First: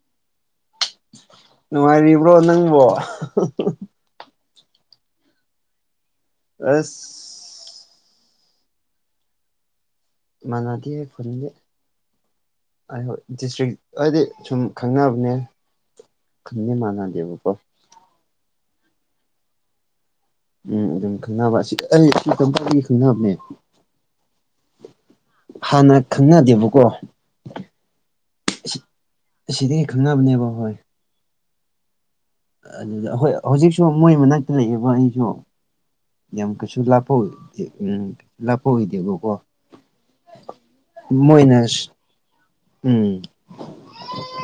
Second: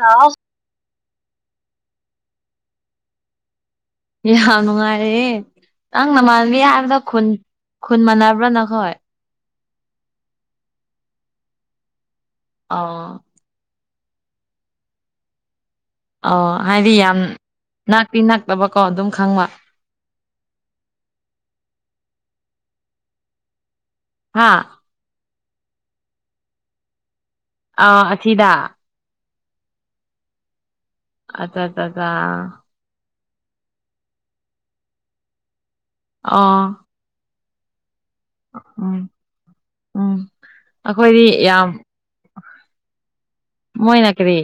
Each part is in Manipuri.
ꯍꯂꯥꯎ ꯅꯨꯡꯉꯥꯏꯔꯤꯕ꯭ꯔꯣ ꯅꯪꯕꯨ ꯌꯥꯝ ꯅꯨꯡꯉꯥꯏꯔꯦ ꯅꯪ ꯅꯃꯥꯟꯅꯕꯤ ꯍꯥꯏꯕꯗ ꯑꯁ ꯈꯨꯟ ꯈꯨꯟ ꯃꯥꯟꯅꯕ꯭ꯔꯥ ꯅꯈꯣꯏ꯫ ꯃꯅꯥꯗꯤꯌꯦ ꯈꯨꯟꯗꯤ ꯑꯥꯏꯍꯣꯏ ꯑꯣ ꯗꯤꯁꯇ꯭ꯔꯤꯛ ꯍꯥꯏꯗꯤ ꯁꯨꯝ ꯈꯪꯅꯕꯅꯦ꯫ ꯑꯣ ꯈꯨꯟꯗꯤ ꯍꯥꯏꯗꯤ ꯌꯥꯝ ꯃꯥꯟꯅꯗꯦꯕꯀꯣ ꯅꯛꯇꯤ ꯅꯛꯇꯕꯀꯣ ꯑꯗꯨꯝ ꯈꯪꯕ꯫ ꯎꯝ ꯑꯗꯨꯝ ꯈꯪꯅꯕ ꯑꯁꯤ ꯑꯅꯤ ꯈꯪꯅꯕꯅꯦ꯫ ꯍꯥꯥ ꯍꯥꯟꯅ ꯈꯪꯅꯗꯦꯕꯀꯣ ꯑꯥ ꯑꯁꯤꯗ ꯑꯁꯤꯗꯒꯤ ꯈꯪꯅꯕꯅꯦꯕ ꯍꯣꯏ ꯑꯆꯥ ꯑꯆꯥꯆꯥ ꯑꯗꯨꯗ ꯍꯣꯏ ꯍꯧꯖꯤꯛꯁꯨ ꯃꯣꯏ ꯃꯅꯥꯛꯇ ꯂꯩꯕ ꯑꯩꯁꯨ ꯌꯥꯝ ꯑꯣ ꯀꯩꯁꯨ ꯂꯥꯞꯄꯑꯣꯏ [unintelligible] ꯎꯝ ꯂꯥꯞꯄꯣꯛꯈꯤꯗꯦꯕꯀꯣ ꯎꯝ ꯑꯩꯈꯣꯏꯗꯤ ꯃꯣꯏꯅ ꯌꯥꯝ ꯎꯝ ꯃꯣꯏꯅꯥ ꯀꯔꯤ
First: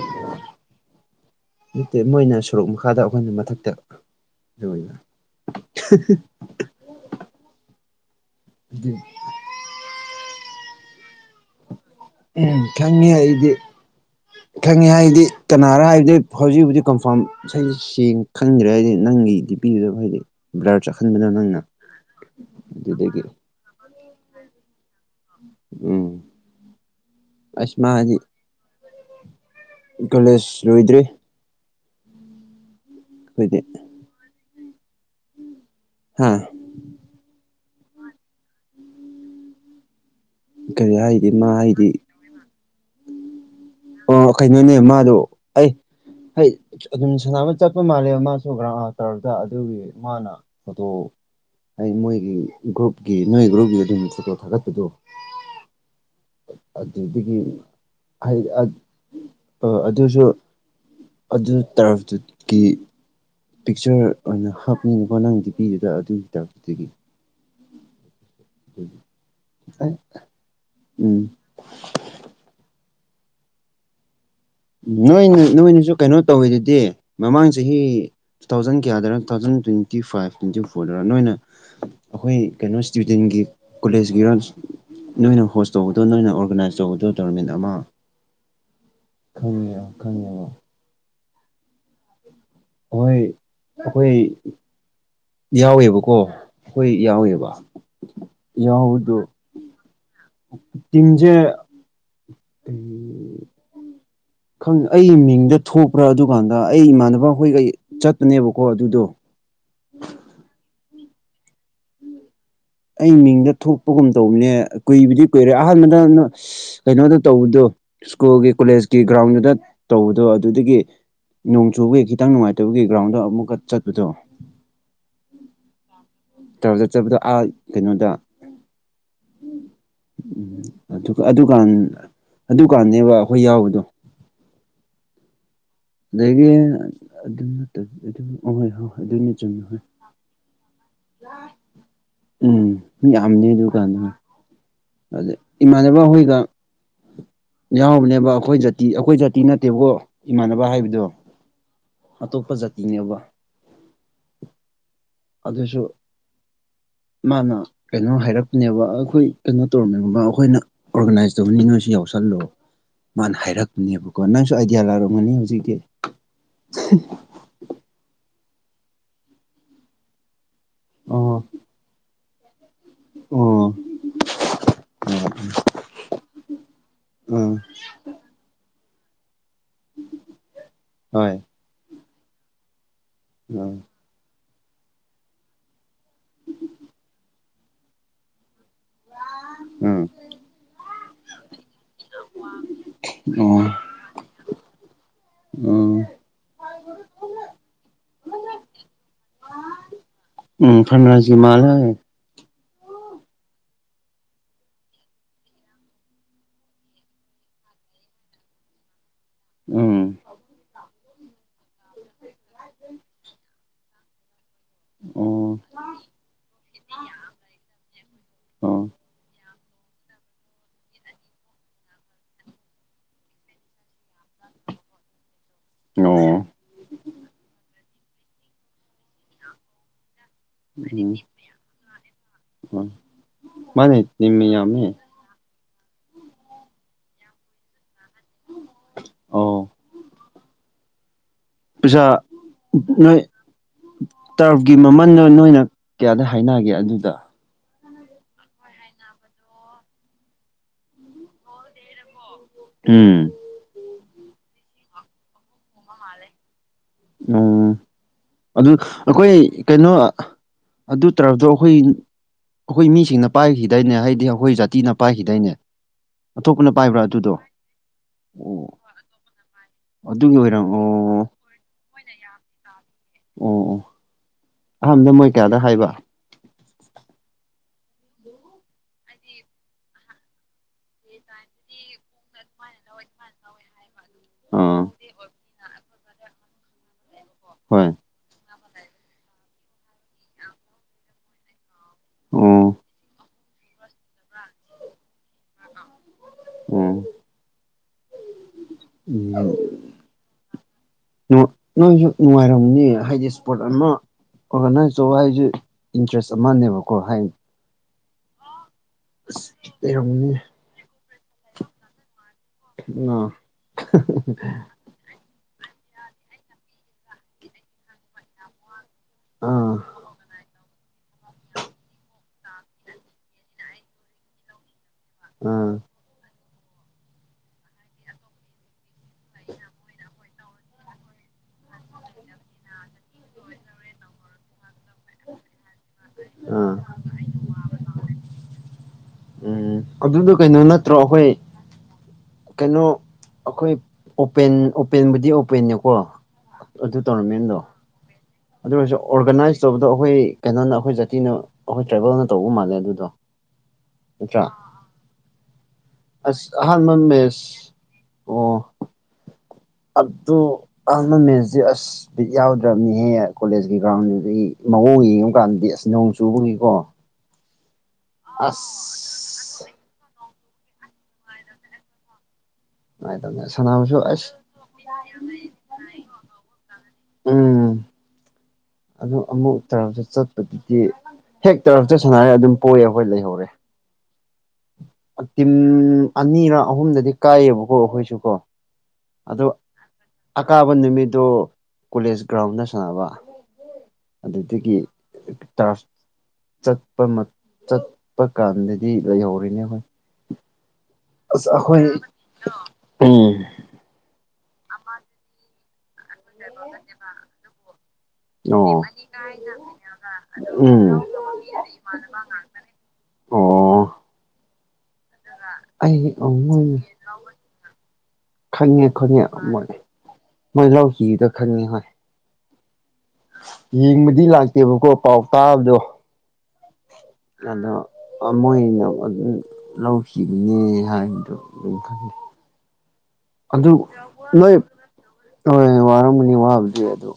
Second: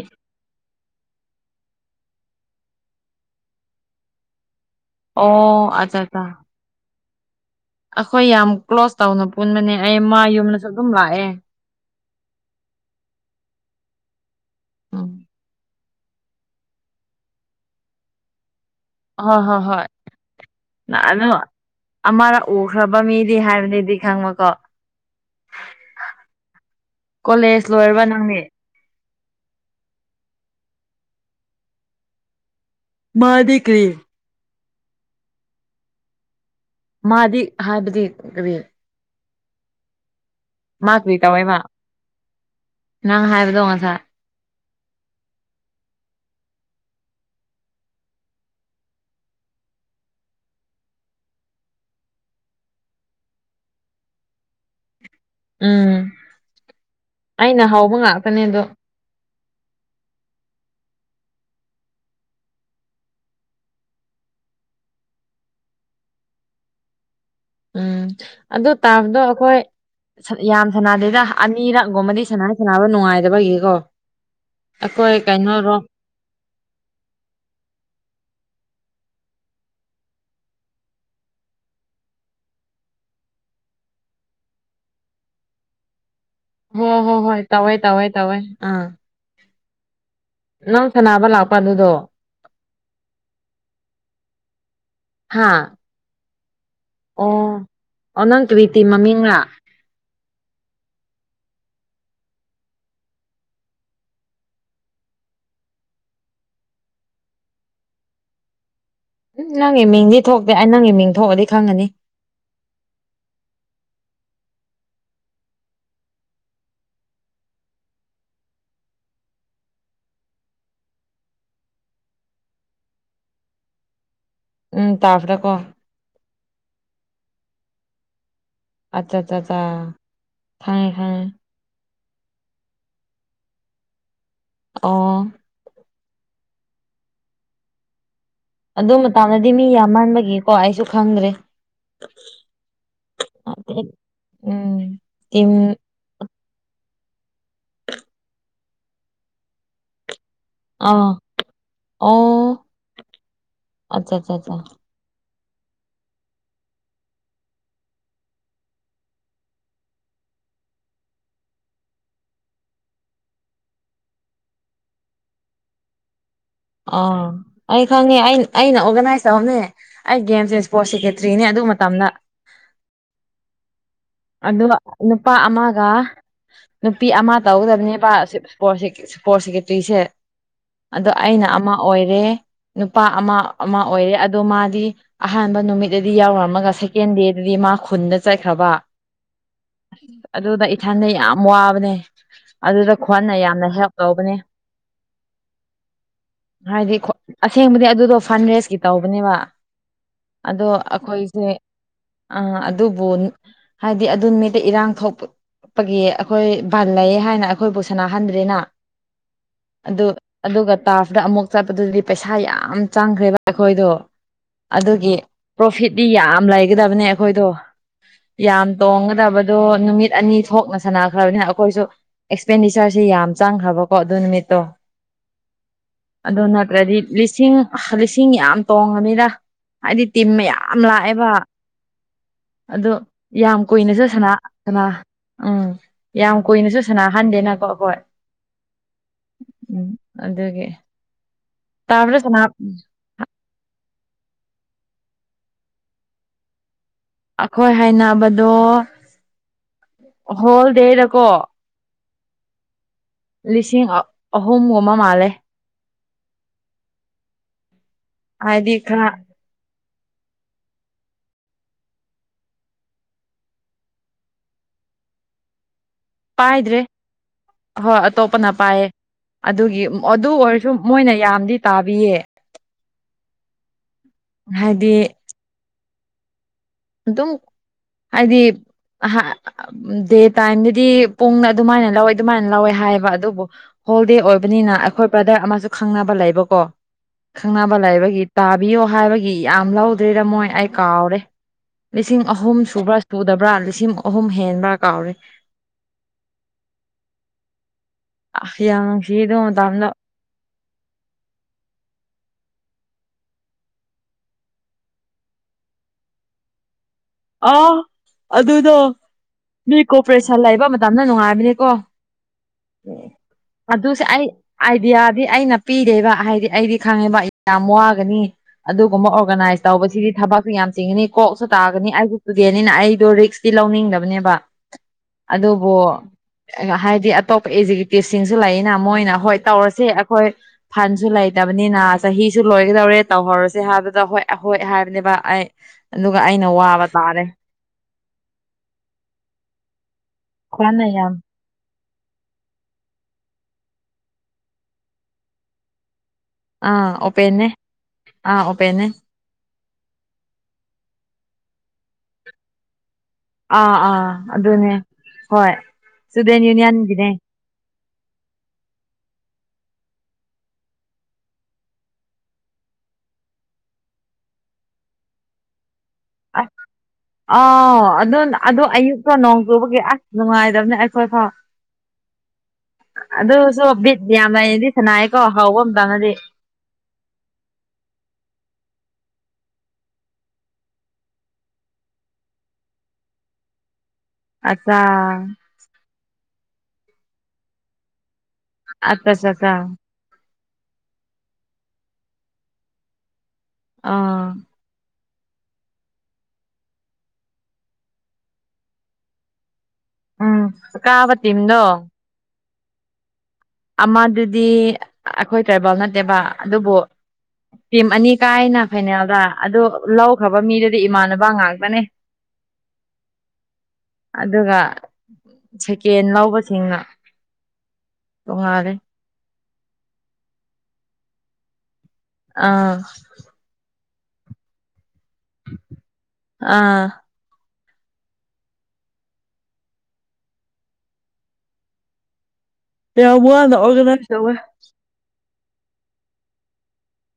ꯅꯠꯇꯦ ꯃꯣꯏꯅ ꯁꯣꯔꯣꯛ ꯃꯈꯥꯗ ꯑꯩꯈꯣꯏꯅ ꯃꯊꯛꯇ ꯑꯗꯨꯅ ꯑꯣ ꯑꯆꯥ ꯑꯆꯥ ꯑꯩꯈꯣꯏ ꯌꯥꯝ ꯑꯗꯨ ꯀ꯭ꯂꯣꯖ ꯇꯧꯅ ꯄꯨꯟꯕꯅꯦ ꯑꯩ ꯃꯥ ꯌꯨꯝꯗꯁꯨ ꯑꯗꯨꯝ ꯂꯥꯛꯑꯦ꯫ ꯎꯝ ꯈꯪꯉꯦ ꯑꯩꯗꯤ꯫ ꯈꯪꯉꯦ ꯎꯝ ꯍꯥꯏꯕꯗꯤ ꯀꯅꯥꯔ ꯍꯥꯏꯕꯗꯤ ꯍꯧꯖꯤꯛ ꯍꯧꯖꯤꯛ ꯀꯟꯐꯥꯔꯝ ꯏꯁꯩ ꯁꯦꯡ ꯈꯪꯗ꯭ꯔꯦ ꯍꯥꯏꯗꯤ ꯅꯪꯒꯤ ꯍꯣꯏ ꯗꯤ ꯍꯣꯏ ꯍꯣꯏ ꯄꯤꯗꯨꯗ ꯍꯥꯏꯗꯤ ꯕ꯭ꯂꯔ ꯆꯠꯍꯟꯕꯗꯣ ꯅꯪꯅ꯫ ꯑꯃꯅ ꯎꯈ꯭ꯔꯕ ꯑꯗꯨꯗꯒꯤ ꯃꯤꯗꯤ ꯍꯥꯏꯕꯅꯦꯗꯤ꯫ ꯈꯪꯕꯀꯣ ꯎꯝ ꯀꯣꯂꯦꯖ ꯑꯁ ꯂꯣꯏꯔꯕ ꯃꯥꯗꯤ ꯅꯪꯗꯤ꯫ ꯀꯣꯂꯦꯖ ꯂꯣꯏꯗ꯭ꯔꯤ꯫ ꯃꯥꯗꯤ ꯑꯩꯈꯣꯏꯗꯤ ꯀꯔꯤ ꯍꯥꯥ ꯃꯥꯗꯤ ꯍꯥꯏꯕꯗꯤ ꯀꯔꯤ ꯃꯥ ꯀꯔꯤ ꯍꯥꯏꯗꯤ ꯃꯥ ꯇꯧꯋꯦꯕ ꯍꯥꯏꯗꯤ ꯅꯪ ꯍꯥꯏꯕꯗꯣ ꯉꯁꯥꯏ꯫ ꯑꯣ ꯀꯩꯅꯣꯅꯦ ꯃꯥꯗꯣ ꯑꯩ ꯍꯩ ꯑꯗꯨꯝ ꯁꯅꯥꯃ ꯆꯠꯄ ꯃꯥꯜꯂꯦꯕ ꯃꯥꯁꯨ ꯒ꯭ꯔꯥ ꯇꯧꯔꯗ ꯑꯗꯨꯒꯤ ꯃꯥꯅ ꯐꯣꯇꯣ ꯑꯩ ꯃꯣꯏꯒꯤ ꯒ꯭ꯔꯨꯞꯀꯤ ꯅꯣꯏ ꯒ꯭ꯔꯨꯞꯒꯤ ꯑꯗꯨꯝ ꯐꯣꯇꯣ ꯊꯥꯒꯠꯄꯗꯣ ꯎꯝ ꯑꯗꯨꯗꯒꯤ ꯑꯩꯅ ꯍꯧꯕ ꯍꯥꯏ ꯉꯥꯛꯇꯅꯦ ꯑꯗꯣ ꯑ ꯑꯗꯨꯁꯨ ꯑꯗꯨ ꯇꯔꯗꯨꯒꯤ ꯄꯤꯛꯆꯔ ꯑꯣꯏꯅ ꯍꯥꯞꯃꯤꯛꯕ ꯅꯪ ꯗꯤ ꯄꯤꯗꯨꯗ ꯑꯗꯨꯒꯤ ꯇꯥꯏꯞꯇꯨꯗꯒꯤ ꯎꯝ ꯑꯗꯨ ꯇꯥꯕꯗꯣ ꯑꯩꯈꯣꯏ ꯑꯦ ꯌꯥꯝ ꯁꯅꯗꯩꯗ ꯎꯝ ꯏꯔꯥꯛꯒꯨꯝꯕꯗꯤ ꯁꯅꯥꯏ ꯁꯅꯕ ꯅꯨꯡꯉꯥꯏꯗꯕꯒꯤꯀꯣ ꯑꯩꯈꯣꯏ ꯅꯣꯏ ꯀꯩꯅꯣꯔꯣ ꯅꯣꯏꯅꯁꯨ ꯀꯩꯅꯣ ꯇꯧꯋꯤꯗꯨꯗꯤ ꯃꯃꯥꯡ ꯆꯍꯤ ꯇꯨ ꯊꯥꯎꯖꯟ ꯀꯌꯥꯗꯔꯥ two thousand twenty five twenty ꯐꯣꯔꯗꯔ ꯅꯣꯏꯅ ꯑꯩꯈꯣꯏ ꯀꯩꯅꯣ ꯏꯁꯇꯨꯗꯦꯟꯒꯤ ꯀꯣꯂꯦꯖꯀꯤꯔ ꯅꯣꯏꯅ ꯍꯣꯁ ꯇꯧꯕꯗꯣ ꯅꯣꯏꯅ ꯑꯣ ꯍꯣ ꯍꯣ ꯍꯣꯏ ꯇꯋꯦ ꯇꯋꯦ ꯇꯋꯦ ꯑꯥ ꯈꯪꯉꯦ ꯈꯪꯉꯦꯕ ꯅꯪ ꯁꯥꯟꯅꯕ ꯂꯥꯛꯄ ꯑꯗꯨꯗꯣ ꯑꯍꯣꯏ ꯑꯩꯈꯣꯏ ꯍꯥꯥ ꯌꯥꯎꯋꯦꯕꯀꯣ ꯑꯩꯈꯣꯏ ꯑꯣ ꯌꯥꯎꯋꯦꯕ ꯑꯣ ꯅꯪ ꯀꯔꯤ ꯇꯤꯝ ꯌꯥꯎꯕꯗꯨ ꯃꯃꯤꯡꯂꯥ ꯇꯤꯝꯖꯦ ꯎꯝ ꯈꯪ ꯑꯩ ꯃꯤꯡꯗ ꯊꯣꯛꯄ꯭ꯔꯥ ꯑꯗꯨꯀꯥꯟꯗ ꯑꯩ ꯏꯃꯥꯟꯅꯕ ꯑꯩꯈꯣꯏꯒ ꯆꯠꯄꯅꯦꯕꯀꯣ ꯑꯗꯨꯗꯣ ꯎꯝ ꯅꯪꯒꯤ ꯃꯤꯡꯗꯤ ꯊꯣꯛꯇꯦ ꯑꯩ ꯅꯪꯒꯤ ꯃꯤꯡ ꯊꯣꯛꯑꯗꯤ ꯈꯪꯒꯅꯤ ꯑꯩ ꯃꯤꯡꯗ ꯊꯣꯛꯄꯒꯨꯝ ꯇꯧꯕꯅꯦ ꯀꯨꯏꯕꯗꯤ ꯀꯨꯏꯔꯦ ꯑꯍꯥꯟꯕꯗ ꯀꯩꯅꯣꯗ ꯇꯧꯕꯗꯣ ꯁ꯭ꯀꯨꯜꯒꯤ ꯀꯣꯂꯦꯖꯀꯤ ꯒ꯭ꯔꯥꯎꯟꯗꯨꯗ ꯇꯧꯕꯗꯣ ꯑꯗꯨꯗꯒꯤ ꯅꯣꯡ ꯆꯨꯕꯒꯤ ꯈꯤꯇꯪ ꯅꯨꯡꯉꯥꯏꯇꯕꯒꯤ ꯒ꯭ꯔꯥꯎꯟꯗ ꯑꯃꯨꯛꯀ ꯆꯠꯄꯗꯣ ꯎꯝ ꯇꯥꯈꯔꯦꯀꯣ ꯇꯔ ꯆꯠꯄꯗꯣ ꯑꯥ ꯀꯩꯅꯣꯗ ꯑꯠꯆꯥ ꯆꯥ ꯆꯥ ꯈꯪꯉꯦ ꯈꯪꯉꯦ ꯑꯖꯨꯀꯥꯟ ꯑꯗꯨꯀꯥꯟꯅꯦꯕ ꯑꯩꯈꯣꯏ ꯌꯥꯎꯕꯗꯣ ꯑꯣ ꯑꯗꯨꯒꯤ ꯑꯗꯨꯠꯇ ꯑꯗꯨ ꯃꯇꯝꯗꯗꯤ ꯃꯤ ꯌꯥꯝꯃꯟꯕꯒꯤꯀꯣ ꯑꯩꯁꯨ ꯈꯪꯗ꯭ꯔꯦ ꯎꯝ ꯃꯤ ꯌꯥꯝꯕꯅꯤ ꯑꯗꯨꯀꯥꯟ ꯎꯝ ꯑꯗ ꯇꯤꯝ ꯏꯃꯥꯟꯅꯕ ꯍꯣꯏꯒ ꯌꯥꯎꯕꯅꯦꯕ ꯑꯩꯈꯣꯏ ꯖꯥꯇꯤ ꯑꯩꯈꯣꯏ ꯖꯥꯇꯤ ꯅꯠꯇꯦꯕꯀꯣ ꯏꯃꯥꯟꯅꯕ ꯕꯥ ꯍꯥꯏꯕꯗꯣ ꯑꯥ ꯑꯇꯣꯞꯄ ꯖꯥꯇꯤꯅꯦꯕ ꯑꯆꯥ ꯆꯥꯆꯥ ꯑꯗꯨꯁꯨ ꯃꯥꯅ ꯀꯩꯅꯣ ꯍꯥꯏꯔꯛꯄꯅꯦꯕ ꯑꯩꯈꯣꯏ ꯀꯩꯅꯣ ꯇꯧꯔꯝꯃꯦꯒꯨꯝꯕ ꯑꯩꯈꯣꯏꯅ ꯑꯣꯔꯒꯅꯥꯏꯁ ꯇꯧꯍꯟꯅꯤ ꯅꯣꯢꯁꯨ ꯌꯥꯎꯁꯜꯂꯣ ꯃꯥꯅ ꯍꯥꯏꯔꯛꯄꯅꯦꯕꯀꯣ ꯅꯪꯁꯨ ꯑꯥꯏꯗꯤꯌꯥ ꯂꯥꯛꯔꯝꯒꯅꯤ ꯍꯧꯖꯤꯛꯇꯤ ꯑ ꯑꯩ ꯈꯪꯉꯦ ꯑ ꯑꯩꯅ ꯑꯣꯔꯒꯅꯥꯏꯁ ꯇꯧꯔꯝꯅꯦ ꯑꯩ ꯒꯦꯝꯁꯦ ꯏꯁꯄꯣꯔꯠ ꯁꯦꯀꯦꯇ꯭ꯔꯤꯅꯦ ꯑꯣ ꯑꯗꯨ ꯃꯇꯝꯗ ꯑꯣ ꯑ ꯅꯨꯄꯥ ꯑꯃꯒ ꯅꯨꯄꯤ ꯑꯃ ꯎꯝ ꯇꯧꯒꯗꯕꯅꯦ ꯏꯁꯄꯣꯔꯠꯁꯤ ꯏꯁꯄꯣꯔꯠ ꯁꯦꯀꯦꯇꯔꯤꯁꯦ ꯑꯗꯣ ꯍꯣꯏ ꯑꯩꯅ ꯑꯃ ꯑꯣꯏꯔꯦ ꯅꯨꯄꯥ ꯑꯃ ꯑꯃ ꯎꯝ ꯑꯣꯏꯔꯦ ꯑꯗꯣ ꯃꯥꯗꯤ ꯑꯍꯥꯟꯕ ꯅꯨꯃꯤꯠꯇꯗꯤ ꯌꯥꯎꯔꯝꯃꯒ ꯁꯦꯀꯦꯟ ꯗꯦꯗꯗꯤ ꯃꯥ ꯈꯨꯟꯗ ꯆꯠꯈ꯭ꯔꯕ ꯑꯗꯨꯗ ꯏꯊꯟꯗ ꯌꯥꯝ ꯋꯥꯕꯅꯦ ꯑꯗꯨꯗ ꯈꯣꯟꯅ ꯎꯝ ꯑꯣ ꯌꯥꯝꯅ ꯍꯦꯜꯞ ꯇꯧꯕꯅꯦ [inaudible] ꯎꯝ ꯍꯥꯏꯗꯤ ꯈꯣ ꯑꯁꯦꯡꯕꯗꯤ ꯑꯗꯨꯗꯣ ꯐꯟ ꯔꯦꯁꯀꯤ ꯇꯧꯕꯅꯦꯕ ꯎꯝ ꯐꯟ ꯔꯦꯁꯀꯤ ꯃꯥꯂꯦ ꯑ ꯑꯗꯨꯕꯨ ꯍꯥꯏꯗꯤ ꯑꯗꯨ ꯅꯨꯃꯤꯠꯇ ꯏꯔꯥꯡ ꯊꯣꯛꯄ ꯄꯒꯤ ꯑꯈꯣꯏ ꯕꯟ ꯂꯩꯌꯦ ꯍꯥꯏꯅ ꯑꯈꯣꯏꯕꯨ ꯁꯥꯅꯥꯍꯟꯗ꯭ꯔꯦꯅ ꯑꯗꯨ ꯎꯝ ꯑꯗꯨꯒ ꯇꯥꯥꯐꯗ ꯑꯃꯨꯛ ꯆꯞꯄꯗꯨꯗꯤ ꯄꯩꯁꯥ ꯌꯥꯝ ꯆꯥꯡꯈ꯭ꯔꯦꯕ ꯑꯈꯣꯏꯗꯣ ꯑꯗꯨꯒꯤ ꯑꯣ ꯄ꯭ꯔꯣꯐꯤꯠꯗꯤ ꯌꯥꯝ ꯂꯩꯒꯗꯕꯅꯦ ꯑꯈꯣꯏꯗꯣ ꯌꯥꯝ ꯑꯣ ꯑꯣ ꯎꯝ ꯇꯣꯡꯒꯗꯕꯗꯣ ꯅꯨꯃꯤꯠ ꯑꯅꯤ ꯊꯣꯛꯅ ꯁꯥꯅꯥꯈ꯭ꯔꯕꯅꯦ ꯑꯈꯣꯏꯁꯨ ꯑꯦꯛꯁꯄꯦꯟꯗꯤꯆꯔꯁꯤ ꯌꯥꯝ ꯆꯪꯈ꯭ꯔꯕꯀꯣ ꯑꯗꯨ ꯅꯨꯃꯤꯠꯇꯣ ꯑꯗꯨ ꯅꯠꯇ꯭ꯔꯗꯤ ꯂꯤꯁꯤꯡ ꯂꯤꯁꯤꯡ ꯌꯥꯝ ꯇꯣꯡꯉꯅꯤꯗ ꯍꯥꯏꯗꯤ ꯇꯤꯝ ꯃꯌꯥ ꯑꯥꯝ ꯂꯥꯑꯦꯕ ꯑꯣ ꯑꯗꯣ ꯌꯥꯝ ꯃꯥꯅꯦ ꯀꯨꯏꯅꯖꯨ ꯁꯅꯥ ꯇꯤꯝ ꯌꯥꯝꯃꯦ ꯁꯅꯥ ꯎꯝ ꯌꯥꯝ ꯀꯨꯏꯅꯖꯨ ꯁꯅꯥꯍꯟꯗꯦꯅꯀꯣ ꯑꯈꯣꯏ ꯑꯣ ꯎꯝ ꯑꯗꯨꯒꯤ ꯄꯤꯖꯥ ꯇꯥꯕ꯭ꯔꯥ ꯁꯅꯥ ꯅꯣꯏ ꯇꯔꯞꯒꯤ ꯃꯃꯟꯅꯣ ꯅꯣꯏꯅ ꯀꯌꯥꯗ ꯍꯥꯏꯅꯒꯦ ꯑꯗꯨꯗ ꯑꯈꯣꯏ ꯍꯥꯏꯅꯥꯕꯗꯣ ꯍꯣꯜꯗꯦꯗꯀꯣ ꯎꯝ ꯂꯤꯁꯤꯡ ꯑꯍꯨꯝꯒꯨꯝꯕ ꯃꯥꯜꯂꯦ ꯑꯣ ꯑꯗꯨ ꯍꯥꯏꯗꯤ ꯈꯔ ꯑꯈꯣꯏ ꯀꯩꯅꯣ ꯑꯗꯨ ꯇꯔꯕꯗꯣ ꯑꯈꯣꯏ ꯑꯈꯣꯏ ꯃꯤꯁꯤꯡꯅ ꯄꯥꯏꯈꯤꯗꯥꯏꯅꯦ ꯍꯥꯏꯗꯤ ꯑꯈꯣꯏ ꯖꯥꯇꯤꯅ ꯄꯥꯏꯈꯤꯗꯥꯏꯅꯦ ꯑꯇꯣꯞꯄꯅ ꯄꯥꯏꯗ꯭ꯔꯦ ꯄꯥꯏꯕ꯭ꯔꯥ ꯑꯗꯨꯗꯣ ꯍꯣ ꯑꯇꯣꯞꯄꯅ ꯑꯣ ꯄꯥꯏꯌꯦ ꯑꯗꯨꯒꯤ ꯑꯗꯨ ꯑꯗꯨꯒꯤ ꯑꯣꯏꯔꯝ ꯑꯣꯏꯔꯁꯨ ꯑꯣ ꯃꯣꯏꯅ ꯌꯥꯝꯗꯤ ꯇꯥꯕꯤꯌꯦ ꯑꯣ ꯑꯣ ꯍꯥꯏꯗꯤ ꯑꯍꯥꯟꯕꯗ ꯃꯣꯏ ꯀꯌꯥꯗ ꯍꯥꯏꯕ ꯑꯗꯨꯝ ꯍꯥꯏꯗꯤ ꯑꯥꯍꯥ ꯗꯦ ꯇꯥꯏꯝꯗꯗꯤ ꯄꯨꯡꯅ ꯑꯗꯨꯃꯥꯏꯅ ꯂꯧꯋꯦ ꯑꯗꯨꯃꯥꯏꯅ ꯂꯧꯋꯦ ꯍꯥꯏꯕ ꯑꯗꯨꯕꯨ ꯍꯣꯜꯗꯦ ꯑꯣꯏꯕꯅꯤꯅ ꯑꯥ ꯑꯩꯈꯣꯏ ꯕ꯭ꯔꯗꯔ ꯑꯃꯁꯨ ꯈꯪꯅꯕ ꯂꯩꯕꯀꯣ ꯈꯪꯅꯕ ꯍꯣꯏ ꯂꯩꯕꯒꯤ ꯇꯥꯕꯤꯌꯣ ꯍꯥꯏꯕꯒꯤ ꯌꯥꯝ ꯂꯧꯗ꯭ꯔꯤꯔ ꯃꯣꯏ ꯑꯩ ꯀꯥꯎꯔꯦ ꯂꯤꯁꯤꯡ ꯑꯍꯨꯝ ꯑꯣ ꯁꯨꯕ꯭ꯔꯥ ꯁꯨꯗꯕ꯭ꯔꯥ ꯂꯤꯁꯤꯡ ꯑꯍꯨꯝ ꯍꯦꯟꯕ꯭ꯔꯥ ꯀꯥꯎꯔꯦ ꯎꯝ ꯑꯥ ꯌꯥꯡꯁꯤꯌꯦꯗ ꯃꯥꯇꯝꯗꯣ ꯅꯣ ꯅꯣꯏꯖꯨ ꯅꯨꯉꯥꯏꯔꯝꯅꯤ ꯍꯥꯏꯗꯤ ꯏꯁꯄꯣꯔꯠ ꯑꯃ ꯑꯣꯔꯒꯅꯥꯏꯆꯧꯕ ꯍꯥꯏꯖꯤ ꯏꯟꯇꯔꯦꯁ ꯑꯃꯅꯦꯕꯀꯣ ꯍꯥꯏ ꯑ ꯑꯗꯨꯗꯣ ꯑꯁ ꯃꯤ ꯂꯩꯔꯝꯅꯤ ꯀꯣꯄꯔꯦꯁꯟ ꯂꯩꯕ ꯃꯗꯝꯗ ꯅꯨꯉꯥꯏꯕꯅꯤ ꯀꯣ ꯑꯥ ꯑꯗꯨꯁꯦ ꯑꯩ ꯑꯥꯏꯕꯤꯌꯥꯗꯤ ꯑꯩꯅ ꯄꯤꯗꯦꯕ ꯍꯥꯏꯗꯤ ꯑꯩꯗꯤ ꯈꯪꯉꯦꯕ ꯌꯥꯝ ꯋꯥꯒꯅꯤ ꯑꯗꯨꯒꯨꯝꯕ ꯑꯣꯔꯒꯅꯥꯏꯁ ꯑꯥ ꯇꯧꯕꯁꯤꯗꯤ ꯊꯕꯛ ꯌꯥꯝ ꯆꯤꯡꯉꯅꯤ ꯀꯣꯛꯁꯨ ꯇꯥꯛ ꯀꯅꯤ ꯑꯩꯖꯨ ꯇꯨꯗꯦꯅꯤꯅ ꯑꯩꯗꯣ ꯔꯤꯛꯁꯇꯤ ꯂꯧꯅꯤꯡꯗꯕꯅꯦꯕ ꯑꯥ ꯑꯗꯨꯕꯨ ꯍꯥꯏꯗꯤ ꯑꯇꯣꯞꯄ ꯏꯖꯤꯒꯌꯨꯇꯤꯕꯁꯤꯡꯖꯨ ꯂꯩꯌꯦꯅ ꯃꯣꯏꯅ ꯍꯣꯏ ꯇꯧꯔꯁꯦ ꯑꯈꯣꯏ ꯐꯟꯁꯨ ꯂꯩꯇꯕꯅꯤꯅ ꯆꯍꯤꯁꯨ ꯂꯣꯏꯒꯗꯧꯔꯦ ꯇꯧꯍꯧꯔꯁꯦ ꯍꯥꯏꯕꯗ ꯍꯣꯏ ꯍꯣꯏ ꯍꯥꯏꯕꯅꯦꯕ ꯑꯩ ꯑꯗꯨꯒ ꯑꯩꯅ ꯑꯥ ꯋꯥꯕ ꯇꯥꯔꯦ ꯎꯝ ꯑꯗꯨꯗꯣ ꯀꯩꯅꯣ ꯈꯔꯅ ꯅꯠꯇ꯭ꯔꯣ ꯌꯥꯝ ꯑꯈꯣꯏ ꯀꯩꯅꯣ ꯑꯩꯈꯣꯏ ꯑꯣꯄꯦꯟ ꯑꯣꯄꯦꯟꯕꯨꯗꯤ ꯑꯣꯄꯦꯟꯅꯀꯣ ꯑꯥ ꯑꯣꯄꯟꯅꯦ ꯑꯗꯨ ꯑꯣꯏꯔꯁꯨ ꯑꯣꯔꯒꯅꯥꯏꯁ ꯇꯧꯕꯗꯣ ꯑꯩꯈꯣꯏ ꯀꯩꯅꯣꯅ ꯑꯩꯈꯣꯏ ꯖꯥꯇꯤꯅ ꯑꯩꯈꯣꯏ ꯇ꯭ꯔꯥꯏꯕꯦꯜꯅ ꯇꯧꯕ ꯃꯥꯜꯂꯦ ꯑꯗꯨꯗꯣ ꯑꯥ ꯑꯥ ꯅꯠꯇ꯭ꯔꯥ ꯑꯗꯨꯅꯦ ꯍꯣꯏ ꯏꯁꯇꯨꯗꯦꯟ ꯑꯁ ꯑꯍꯥꯟꯕ ꯌꯨꯅꯤꯌꯟꯒꯤꯅꯦ ꯃꯦꯁ ꯑꯣ ꯑꯗꯨ [unintelligible] ꯏꯁ ꯕꯤꯠ ꯌꯥꯎꯗ꯭ꯔꯕꯅꯤꯍꯦ ꯀꯣꯂꯦꯖꯀꯤ ꯒ꯭ꯔꯥꯎꯟꯗꯨꯗꯒꯤ ꯃꯑꯣꯡ ꯌꯦꯡꯉꯨ ꯀꯥꯟꯗꯗꯤ ꯑꯁ ꯅꯣꯡ ꯑꯁ ꯆꯨꯕꯒꯤꯀꯣ ꯑꯥꯎ ꯑꯗꯨ ꯑꯗꯨ ꯑꯌꯨꯛꯇ ꯅꯣꯡ ꯑꯁ ꯆꯨꯕꯒꯤ ꯑꯁ ꯅꯨꯡꯉꯥꯏꯗꯕꯅꯦ ꯑꯩꯈꯣꯏ ꯐꯥꯎ ꯅꯨꯡꯉꯥꯏꯇꯕꯅꯦ ꯑꯗꯨꯁꯨ ꯁꯥꯟꯅꯕꯁꯨ ꯕꯤꯠ ꯑꯁ ꯌꯥꯝ ꯂꯩꯅꯗꯤ ꯁꯅꯥꯏꯀꯣ ꯍꯥꯎꯕ ꯑꯃꯝꯇꯪꯅꯗꯤ ꯎꯝ ꯑꯗꯨ ꯑꯃꯨꯛ ꯇꯁꯨ ꯆꯠꯄꯗꯨꯗꯤ ꯍꯦꯛ ꯇꯔꯞꯇ ꯁꯥꯟꯅꯔꯦ ꯑꯗꯨꯝ ꯄꯣꯛꯔ ꯑꯩꯈꯣꯏ ꯂꯩꯍꯧꯔꯦ ꯑꯆꯥ ꯎꯝ ꯑꯅꯤꯔ ꯑꯍꯨꯝꯔꯗꯤ ꯀꯥꯏꯌꯦꯕꯀꯣ ꯑꯩꯈꯣꯏꯁꯨ ꯀꯣ ꯑꯗꯣ [unintelligible] ꯑꯀꯥꯕ ꯅꯨꯃꯤꯠꯇꯣ ꯀꯣꯂꯦꯖ ꯒ꯭ꯔꯥꯎꯟꯗ ꯁꯥꯟꯅꯕ ꯑꯥ ꯑꯗꯨꯗꯒꯤ ꯇꯔꯐ ꯆꯠꯄ ꯆꯠꯄ ꯀꯥꯟꯗꯗꯤ ꯂꯩꯍꯧꯔꯤꯅꯦ ꯑꯩꯈꯣꯏ ꯎꯝ ꯀꯕ ꯑꯁ ꯑꯩꯈꯣꯏ ꯎꯝ ꯑꯃꯗꯨꯗꯤ ꯑꯩꯈꯣꯏ ꯇ꯭ꯔꯥꯏꯕꯦꯜ ꯅꯠꯇꯦꯕ ꯑꯗꯨꯕꯨ ꯇꯤꯝ ꯑꯅꯤ ꯀꯥꯏꯅ ꯑꯣ ꯐꯥꯏꯅꯦꯜꯗ ꯑꯗꯣ ꯂꯧꯈ꯭ꯔꯕ ꯃꯤꯗꯨꯗꯤ ꯎꯝ ꯏꯃꯥꯟꯅꯕ ꯉꯥꯛꯇꯅꯦ ꯑꯣ ꯑꯗꯨꯒ ꯁꯦꯀꯦꯟ ꯑꯩ ꯂꯧꯕꯁꯤꯡꯅ ꯃꯣꯏ ꯇꯣꯡꯉꯥꯜꯂꯦ ꯈꯪꯉꯦ ꯈꯪꯉꯦ ꯃꯣꯏ ꯃꯣꯏ ꯂꯧ ꯈꯤꯗꯗ ꯈꯪꯉꯦ ꯍꯣꯏ ꯑꯥ ꯌꯦꯡꯕꯗꯤ ꯂꯥꯛꯇꯦꯕꯀꯣ ꯄꯥꯎ ꯇꯥꯕꯗꯣ ꯑꯥ ꯑꯗꯣ ꯃꯣꯏꯅ ꯑꯗꯨꯝ ꯂꯧꯈꯤꯕꯅꯦ ꯍꯥꯏꯕꯗꯣ ꯑꯗꯨꯝ ꯈꯖ ꯇ꯭ꯔꯥꯏꯕꯦꯜ ꯑꯗꯨ ꯅꯣꯏ ꯍꯣꯏ ꯋꯥꯔꯝꯒꯅꯤ ꯋꯥꯕꯗꯤ ꯑꯗꯨ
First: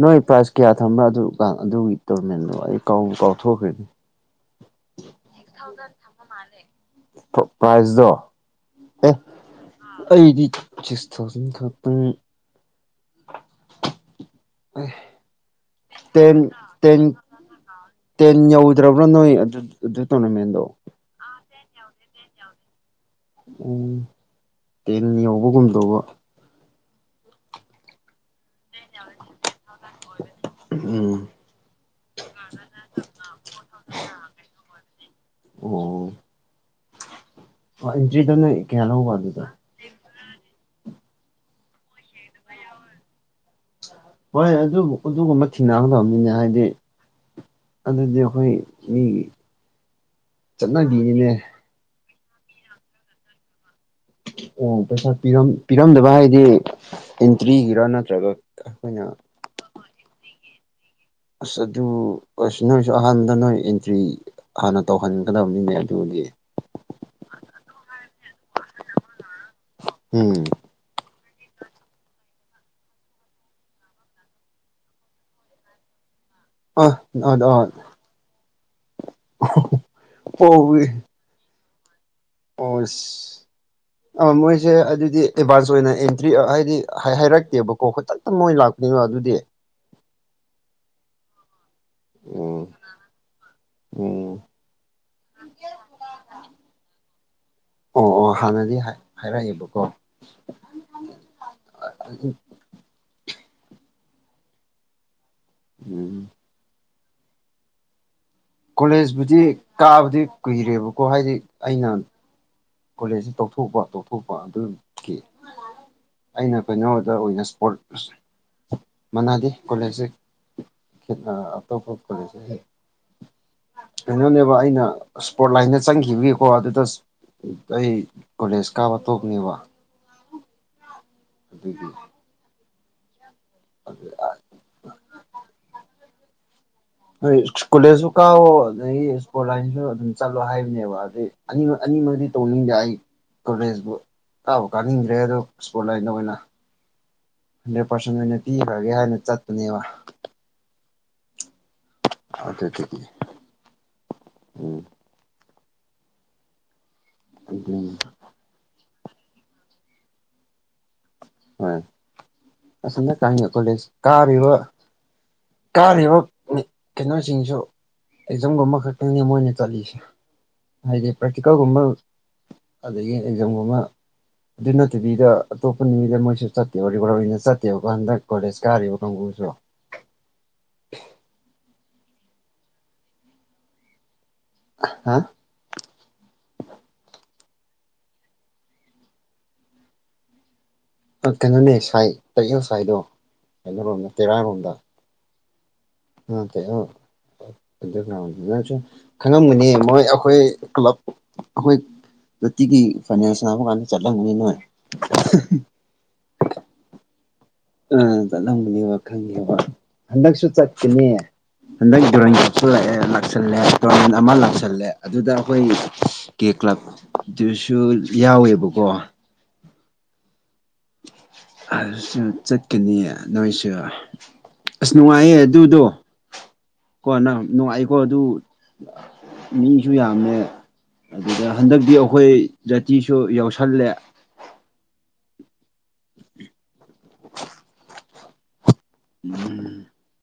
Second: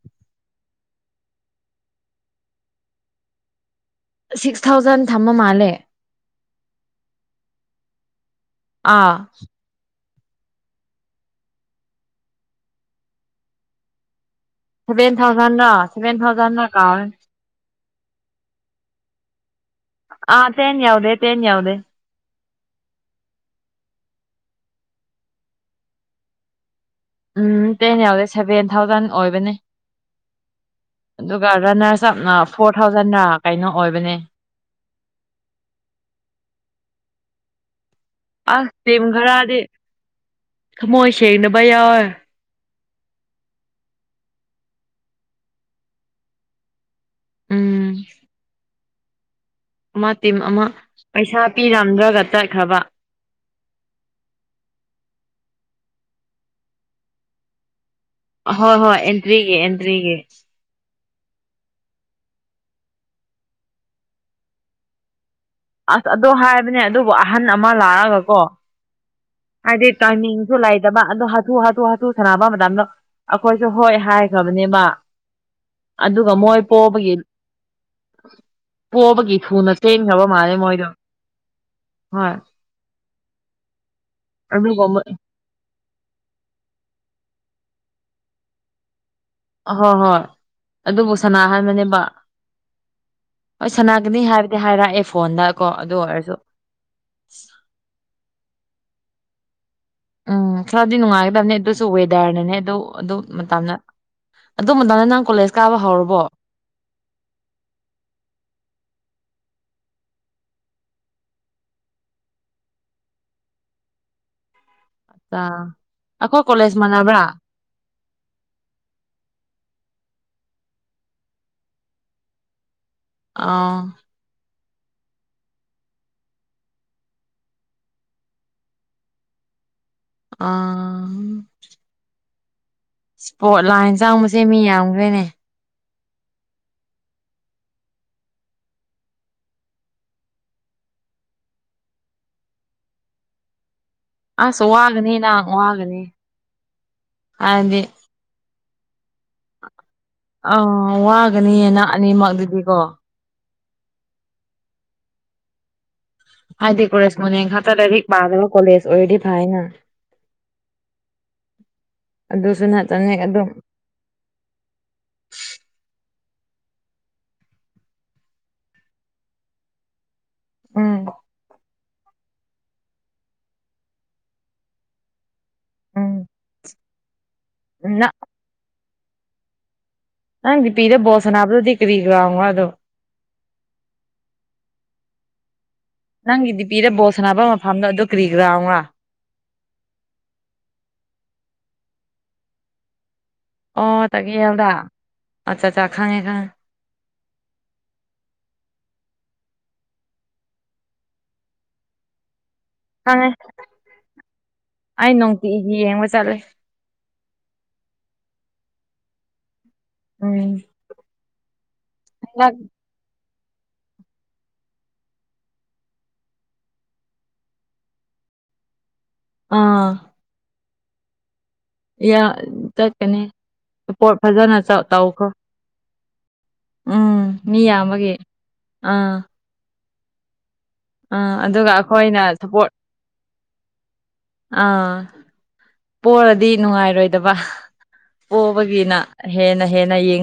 ꯅꯣꯏ ꯄ꯭ꯔꯥꯏꯖ ꯀꯌꯥ ꯊꯝꯕ꯭ꯔꯥ ꯑꯗꯨ ꯑꯗꯨꯒꯤ ꯇꯣꯔꯃꯦꯟꯗꯣ ꯑꯩ ꯀꯥꯎꯊꯣꯛꯈ꯭ꯔꯦꯅꯤ ꯁꯤꯛꯁ ꯊꯥꯎꯖꯟ ꯊꯝꯕ ꯃꯥꯜꯂꯦ ꯄꯥꯏꯖꯗꯣ ꯑꯥ ꯑꯩꯗꯤ ꯁꯤꯛꯁ ꯊꯥꯎꯖꯟ ꯈꯛꯇꯪ ꯁꯦꯚꯦꯟ ꯊꯥꯎꯖꯟꯔꯣ ꯁꯦꯚꯦꯟ ꯇꯦꯟ ꯊꯥꯎꯖꯟꯟꯅ ꯇꯦꯟ ꯀꯥꯎꯔꯦ ꯇꯦꯟ ꯌꯧꯗ꯭ꯔꯕ꯭ꯔꯥ ꯅꯣꯏ ꯑꯗꯨ ꯑꯗꯨ ꯑ ꯇꯣꯔꯅꯃꯦꯟꯗꯣ ꯇꯦꯟ ꯌꯧꯗꯦ ꯇꯦꯟ ꯌꯧꯗꯦ ꯎꯝ ꯇꯦꯟ ꯌꯧꯕꯒꯨꯝꯗꯧꯕ ꯎꯝ ꯇꯦꯟ ꯌꯥꯎꯗꯦ ꯁꯚꯦꯟ ꯊꯥꯎꯖꯟ ꯑꯣꯏꯕꯅꯦ ꯎꯝ ꯑꯗꯨꯒ ꯔꯟꯅꯔꯁ ꯑꯞꯅ ꯐꯣꯔ ꯊꯥꯎꯖꯟꯔ ꯀꯩꯅꯣ ꯑꯣꯏꯕꯅꯦ ꯑꯣ [unintelligible] ꯑꯁ ꯇꯤꯝ ꯂꯧꯕ ꯑꯗꯨꯗ ꯈꯔꯗꯤ ꯊꯃꯣꯏ ꯁꯦꯡꯗꯕ ꯌꯥꯎꯋꯦ ꯍꯣꯏ ꯑꯗꯨ ꯑꯗꯨꯒꯨꯝꯕ ꯊꯦꯡꯅꯒꯗꯕꯅꯤꯅꯦ ꯍꯥꯏꯗꯤ ꯎꯝ ꯑꯗꯨꯗꯤ ꯑꯩꯈꯣꯏ ꯎꯝ ꯑꯃ ꯇꯤꯝ ꯑꯃ ꯄꯩꯁꯥ ꯄꯤꯔꯝꯗ꯭ꯔꯒ ꯆꯠꯈ꯭ꯔꯕ ꯑꯣ ꯄꯩꯁꯥ ꯄꯤ ꯄꯤꯔꯝꯗꯕ ꯍꯥꯏꯗꯤ ꯏꯟꯇ꯭ꯔꯤꯒꯤꯔꯥ ꯅꯠꯇ꯭ꯔꯒ ꯍꯣꯏ ꯍꯣꯏ ꯑꯩꯈꯣꯏꯅ ꯑꯦꯟꯇꯔꯤꯒꯤ ꯑꯦꯟꯇꯔꯤꯒꯤ ꯑꯁ ꯑꯗꯨ ꯑꯁ ꯅꯣꯏꯁꯨ ꯑꯍꯥꯟꯕ ꯅꯣꯏ ꯑꯦꯟꯇ꯭ꯔꯤ ꯍꯥꯟꯅ ꯇꯧꯍꯟ ꯑꯗꯧꯅꯤꯅꯦ ꯑꯁ ꯑꯗꯣ ꯍꯥꯏꯕꯅꯦ ꯑꯗꯨꯕꯨ ꯑꯍꯟ ꯑꯃ ꯂꯥꯛꯑꯒ ꯀꯣ ꯍꯥꯏꯗꯤ ꯎꯝ ꯇꯥꯏꯃꯤꯡꯁꯨ ꯂꯩꯇꯕ ꯑꯗꯣ ꯍ ꯍꯥꯊꯨ ꯍꯥꯊꯨ ꯍꯥꯊꯨ ꯁꯥꯟꯅꯕ ꯃꯇꯝꯗ ꯑꯩꯈꯣꯏꯁꯨ ꯍꯣꯏ ꯍꯥꯏꯈ꯭ꯔꯕꯅꯦꯕ ꯑꯗꯨꯒ ꯃꯣꯏ ꯑ ꯄꯣꯕꯒꯤ ꯄꯣꯕꯒꯤ ꯊꯨꯅ ꯆꯦꯟꯈ꯭ꯔꯕ ꯃꯥꯜꯂꯦ ꯃꯣꯏꯗꯣ ꯍꯣꯏ ꯑꯣꯁ ꯑ ꯃꯣꯏꯁꯦ ꯑꯗꯨꯒ ꯑꯗꯨꯗꯤ ꯑꯦꯗꯚꯥꯟꯁ ꯑꯣꯏꯅ ꯑꯦꯟꯇ꯭ꯔꯤ ꯍꯥꯏꯗꯤ ꯍꯥꯏꯔꯛꯇꯦꯕꯀꯣ ꯈꯨꯗꯛꯇ ꯃꯣꯏ ꯂꯥꯛꯄꯅꯤꯅ ꯑꯗꯨꯗꯤ ꯑꯍꯣꯏ ꯍꯣꯏ ꯑꯗꯨꯕꯨ ꯁꯅꯥ ꯍꯥꯏꯕꯅꯦꯕ ꯎꯝ ꯍꯣꯏ ꯁꯅꯥꯒꯤꯅꯤ ꯎꯝ ꯍꯥꯏꯕ ꯍꯥꯏꯔꯛꯑꯦ ꯐꯣꯟꯗ ꯀꯣ ꯑꯗꯨ ꯑꯣꯏꯔꯁꯨ ꯑꯣ ꯑꯣ ꯍꯥꯟꯅꯗꯤ ꯍꯥꯏꯔ ꯍꯥꯏꯔꯛꯑꯦꯕꯀꯣ ꯎꯝ ꯈꯔꯗꯤ ꯅꯨꯡꯉꯥꯏꯒꯗꯕꯅꯦ ꯑꯗꯨꯁꯨ ꯋꯦꯗꯔꯅꯅꯦ ꯑꯗꯨ ꯑꯗꯨ ꯃꯇꯝꯅ ꯑꯗꯨ ꯃꯇꯝꯗꯥ ꯅꯪ ꯀꯣꯂꯦꯖ ꯀꯥꯕ ꯎꯝ ꯍꯧꯔꯕꯣ ꯀꯣꯂꯦꯖꯄꯨꯗꯤ ꯀꯥꯕꯗꯤ ꯀꯨꯏꯔꯦꯕꯀꯣ ꯍꯥꯏꯗꯤ ꯑꯩꯅ ꯀꯣꯂꯦꯖꯁꯤ ꯇꯧꯊꯣꯛꯄ ꯇꯧꯊꯣꯛꯄ ꯑꯗꯨ ꯒꯤ ꯑꯥ ꯑꯩꯈꯣꯏ ꯑꯩꯅ ꯀꯣꯂꯦꯖ ꯀꯩꯅꯣꯗ ꯃꯥꯟꯅꯕ꯭ꯔꯥ ꯑꯣꯏꯅ ꯏꯁꯄꯣꯔꯠ ꯃꯥꯅꯥꯗꯦ ꯀꯣꯂꯦꯖꯁꯦ ꯈꯦꯠ ꯑꯇꯣꯞꯄ ꯀꯣꯂꯦꯖ ꯑꯥ ꯀꯩꯅꯣꯅꯦꯕ ꯑꯩꯅ ꯁ꯭ꯄꯣꯔꯠ ꯂꯥꯏꯟꯗ ꯆꯪꯈꯤꯕꯒꯤꯀꯣ ꯑꯗꯨꯗ ꯑꯩ ꯀꯣꯂꯦꯖ ꯀꯥꯕ ꯇꯣꯛꯄꯅꯦꯕ ꯑꯥ ꯑꯗꯨꯒꯤ ꯏꯁꯄꯣꯔꯠ ꯂꯥꯏꯟ ꯆꯪꯕꯁꯦ ꯃꯤ ꯌꯥꯝꯈ꯭ꯔꯦꯅꯦ ꯅꯣꯏ ꯀꯣꯂꯦꯖꯁꯨ ꯀꯥꯎꯋꯣ ꯑꯗꯒꯤ ꯏꯁ꯭ꯄꯣꯔꯠ ꯂꯥꯏꯟꯁꯨ ꯑꯗꯨꯝ ꯆꯠꯂꯣ ꯍꯥꯏꯕꯅꯦꯕ ꯑꯗꯨꯗꯩ ꯑꯅꯤꯃꯛ ꯑꯅꯤꯃꯛꯗꯤ ꯇꯧꯅꯤꯡꯗꯦ ꯑꯩ ꯀꯣꯂꯦꯖꯄꯨ ꯑꯁ ꯀꯥꯕꯨ ꯋꯥꯒꯅꯤ ꯀꯥꯅꯤꯡꯟꯗ꯭ꯔꯦ ꯑꯗꯣ ꯅꯪ ꯏꯁꯄꯣꯔꯠ ꯋꯥꯒꯅꯤ ꯂꯥꯏꯟꯗ ꯑꯣꯏꯅ ꯍꯥꯏꯗꯤ ꯍꯟꯗ꯭ꯔꯦꯠ ꯄꯥꯔꯁꯦꯟ ꯑꯣꯏꯅ ꯄꯤꯈ꯭ꯔꯒꯦ ꯍꯥꯏꯅ ꯆꯠꯄꯅꯦꯕ ꯑꯣ ꯋꯥꯒꯅꯤꯌꯦ ꯅꯪ ꯑꯗꯨꯗꯨꯒꯤ ꯎꯝ ꯍꯥꯏꯗꯤ ꯀꯣꯂꯦꯖ ꯃꯣꯅꯦ ꯈꯥꯛꯇ ꯎꯝ ꯂꯥꯏꯔꯤꯛ ꯄꯥꯗꯕ ꯀꯣꯂꯦꯖ ꯑꯣꯏꯔꯗꯤ ꯐꯩꯑꯦꯅ ꯍꯣꯏ ꯑꯗꯨꯁꯨ ꯑꯁꯣꯝꯗ ꯅꯠꯇꯉꯩ ꯑꯗꯨꯝ ꯀꯥꯏꯅ ꯀꯣꯂꯦꯖ ꯀꯥꯔꯤꯕ ꯀꯥꯔꯤꯕ ꯀꯩꯅꯣꯁꯤꯡꯁꯨ ꯑꯦꯛꯖꯥꯝꯒꯨꯝꯕ ꯈꯛꯇꯪꯅꯦ ꯃꯣꯏꯅ ꯆꯠꯂꯤꯁꯦ ꯎꯝ ꯍꯥꯏꯗꯤ ꯄ꯭ꯔꯦꯛꯇꯤꯀꯜꯒꯨꯝꯕ ꯑꯗꯒꯤ ꯑꯦꯛꯖꯥꯝꯒꯨꯝ ꯑꯃ ꯑꯗꯨ ꯅꯠꯇꯕꯤꯗ ꯑꯇꯣꯞꯄ ꯎꯝ ꯁꯤ ꯃꯣꯏꯁꯨ ꯆꯠꯇꯦꯕ ꯔꯤꯒꯨꯂꯔ ꯑꯣꯏꯅ ꯆꯠꯇꯦꯕꯣ ꯅꯪ ꯍꯟꯗꯛ ꯀꯣꯂꯦꯖ ꯀꯥꯔꯤꯕ ꯀꯥꯡꯕꯨꯨꯁꯨ ꯅꯪ ꯗꯤꯄꯤꯗ ꯕꯣꯜ ꯁꯥꯅꯥꯕꯗꯨꯗꯤ ꯀꯔꯤ ꯒ꯭ꯔꯥꯎꯅꯣ ꯑꯗꯨ ꯍꯥ ꯅꯪꯒꯤ ꯗꯤꯄꯤꯗ ꯕꯣꯜ ꯁꯥꯟꯅꯕ ꯃꯐꯝꯗꯣ ꯑꯗꯨ ꯀ꯭ꯔꯤ ꯒ꯭ꯔꯥꯎꯔꯥ ꯀꯩꯅꯣꯅꯦ ꯁꯥꯏ ꯇꯛꯌꯦꯜ ꯁꯥꯏꯗꯣ ꯀꯩꯅꯣꯔꯣꯝꯗ ꯇꯦꯔꯥꯔꯣꯝꯗ ꯑꯆꯥ ꯆꯥ ꯈꯪꯉꯦ ꯃꯥ ꯈꯪꯉꯦ ꯇꯦ ꯑꯣ ꯑꯗꯨꯅ ꯅꯪꯁꯨ ꯈꯪꯉꯝꯒꯅꯤ ꯃꯣꯏ ꯑꯩꯈꯣꯏ ꯀ꯭ꯂꯕ ꯑꯩꯈꯣꯏ ꯇꯤꯒꯤ ꯈꯪꯉꯦ ꯐꯥꯏꯅꯦꯜ ꯁꯅꯥꯕ ꯀꯥꯟꯗ ꯆꯠꯂꯝꯕꯅꯤ ꯅꯣꯏ ꯑꯩ ꯅꯨꯡꯇꯤꯒꯤ ꯌꯦꯡꯕ ꯆꯠꯂꯦ ꯎꯝ ꯆꯠꯂꯝꯒꯅꯦꯕ ꯈꯪꯉꯦꯕ ꯍꯟꯗꯛꯁꯨ ꯎꯝ ꯆꯠꯀꯅꯦ ꯍꯟꯗꯛ ꯗꯑꯦ [unintelligible] ꯂꯥꯛꯁꯜꯂꯦ ꯇꯣꯔꯃꯦꯟ ꯑꯃ ꯂꯥꯛꯁꯜꯂꯦ ꯑꯗꯨꯗ ꯑꯩꯈꯣꯏ ꯀꯦ ꯀ꯭ꯂꯕ ꯑꯗꯨꯁꯨ ꯌꯥꯎꯋꯦꯕꯀꯣ ꯑꯥ [unintelligible] ꯌꯥ ꯑꯗꯨꯁꯨ ꯆꯠꯀꯅꯤ ꯅꯣꯏꯁꯨ ꯁꯄꯣꯔꯠ ꯐꯖꯅ ꯆꯧ ꯑꯁ ꯇꯧꯈ꯭ꯔꯣ ꯅꯨꯡꯉꯥꯏꯌꯦ ꯑꯗꯨꯗꯣ ꯀꯣ ꯎꯝ ꯅ ꯃꯤ ꯅꯨꯡꯉꯥꯏꯈꯣ ꯌꯥꯝꯕꯒꯤ ꯑꯗꯨ ꯑꯥ ꯃꯤꯁꯨ ꯌꯥꯝꯃꯦ ꯑꯥ ꯑꯗꯨꯗ ꯑꯗꯨꯒ ꯍꯟꯗꯛꯇꯤ ꯑꯩꯈꯣꯏꯅ ꯑꯩꯈꯣꯏ ꯁꯞꯄꯣꯔꯠ ꯖꯥꯇꯤꯁꯨ ꯌꯥꯎꯁꯜꯂꯦ ꯑꯥ ꯄꯣꯔꯗꯤ ꯅꯨꯡꯉꯥꯏꯔꯣꯏꯗꯕ ꯄꯣꯕꯒꯤꯅ ꯍꯦꯅ ꯎꯝ ꯍꯦꯅ ꯌꯦ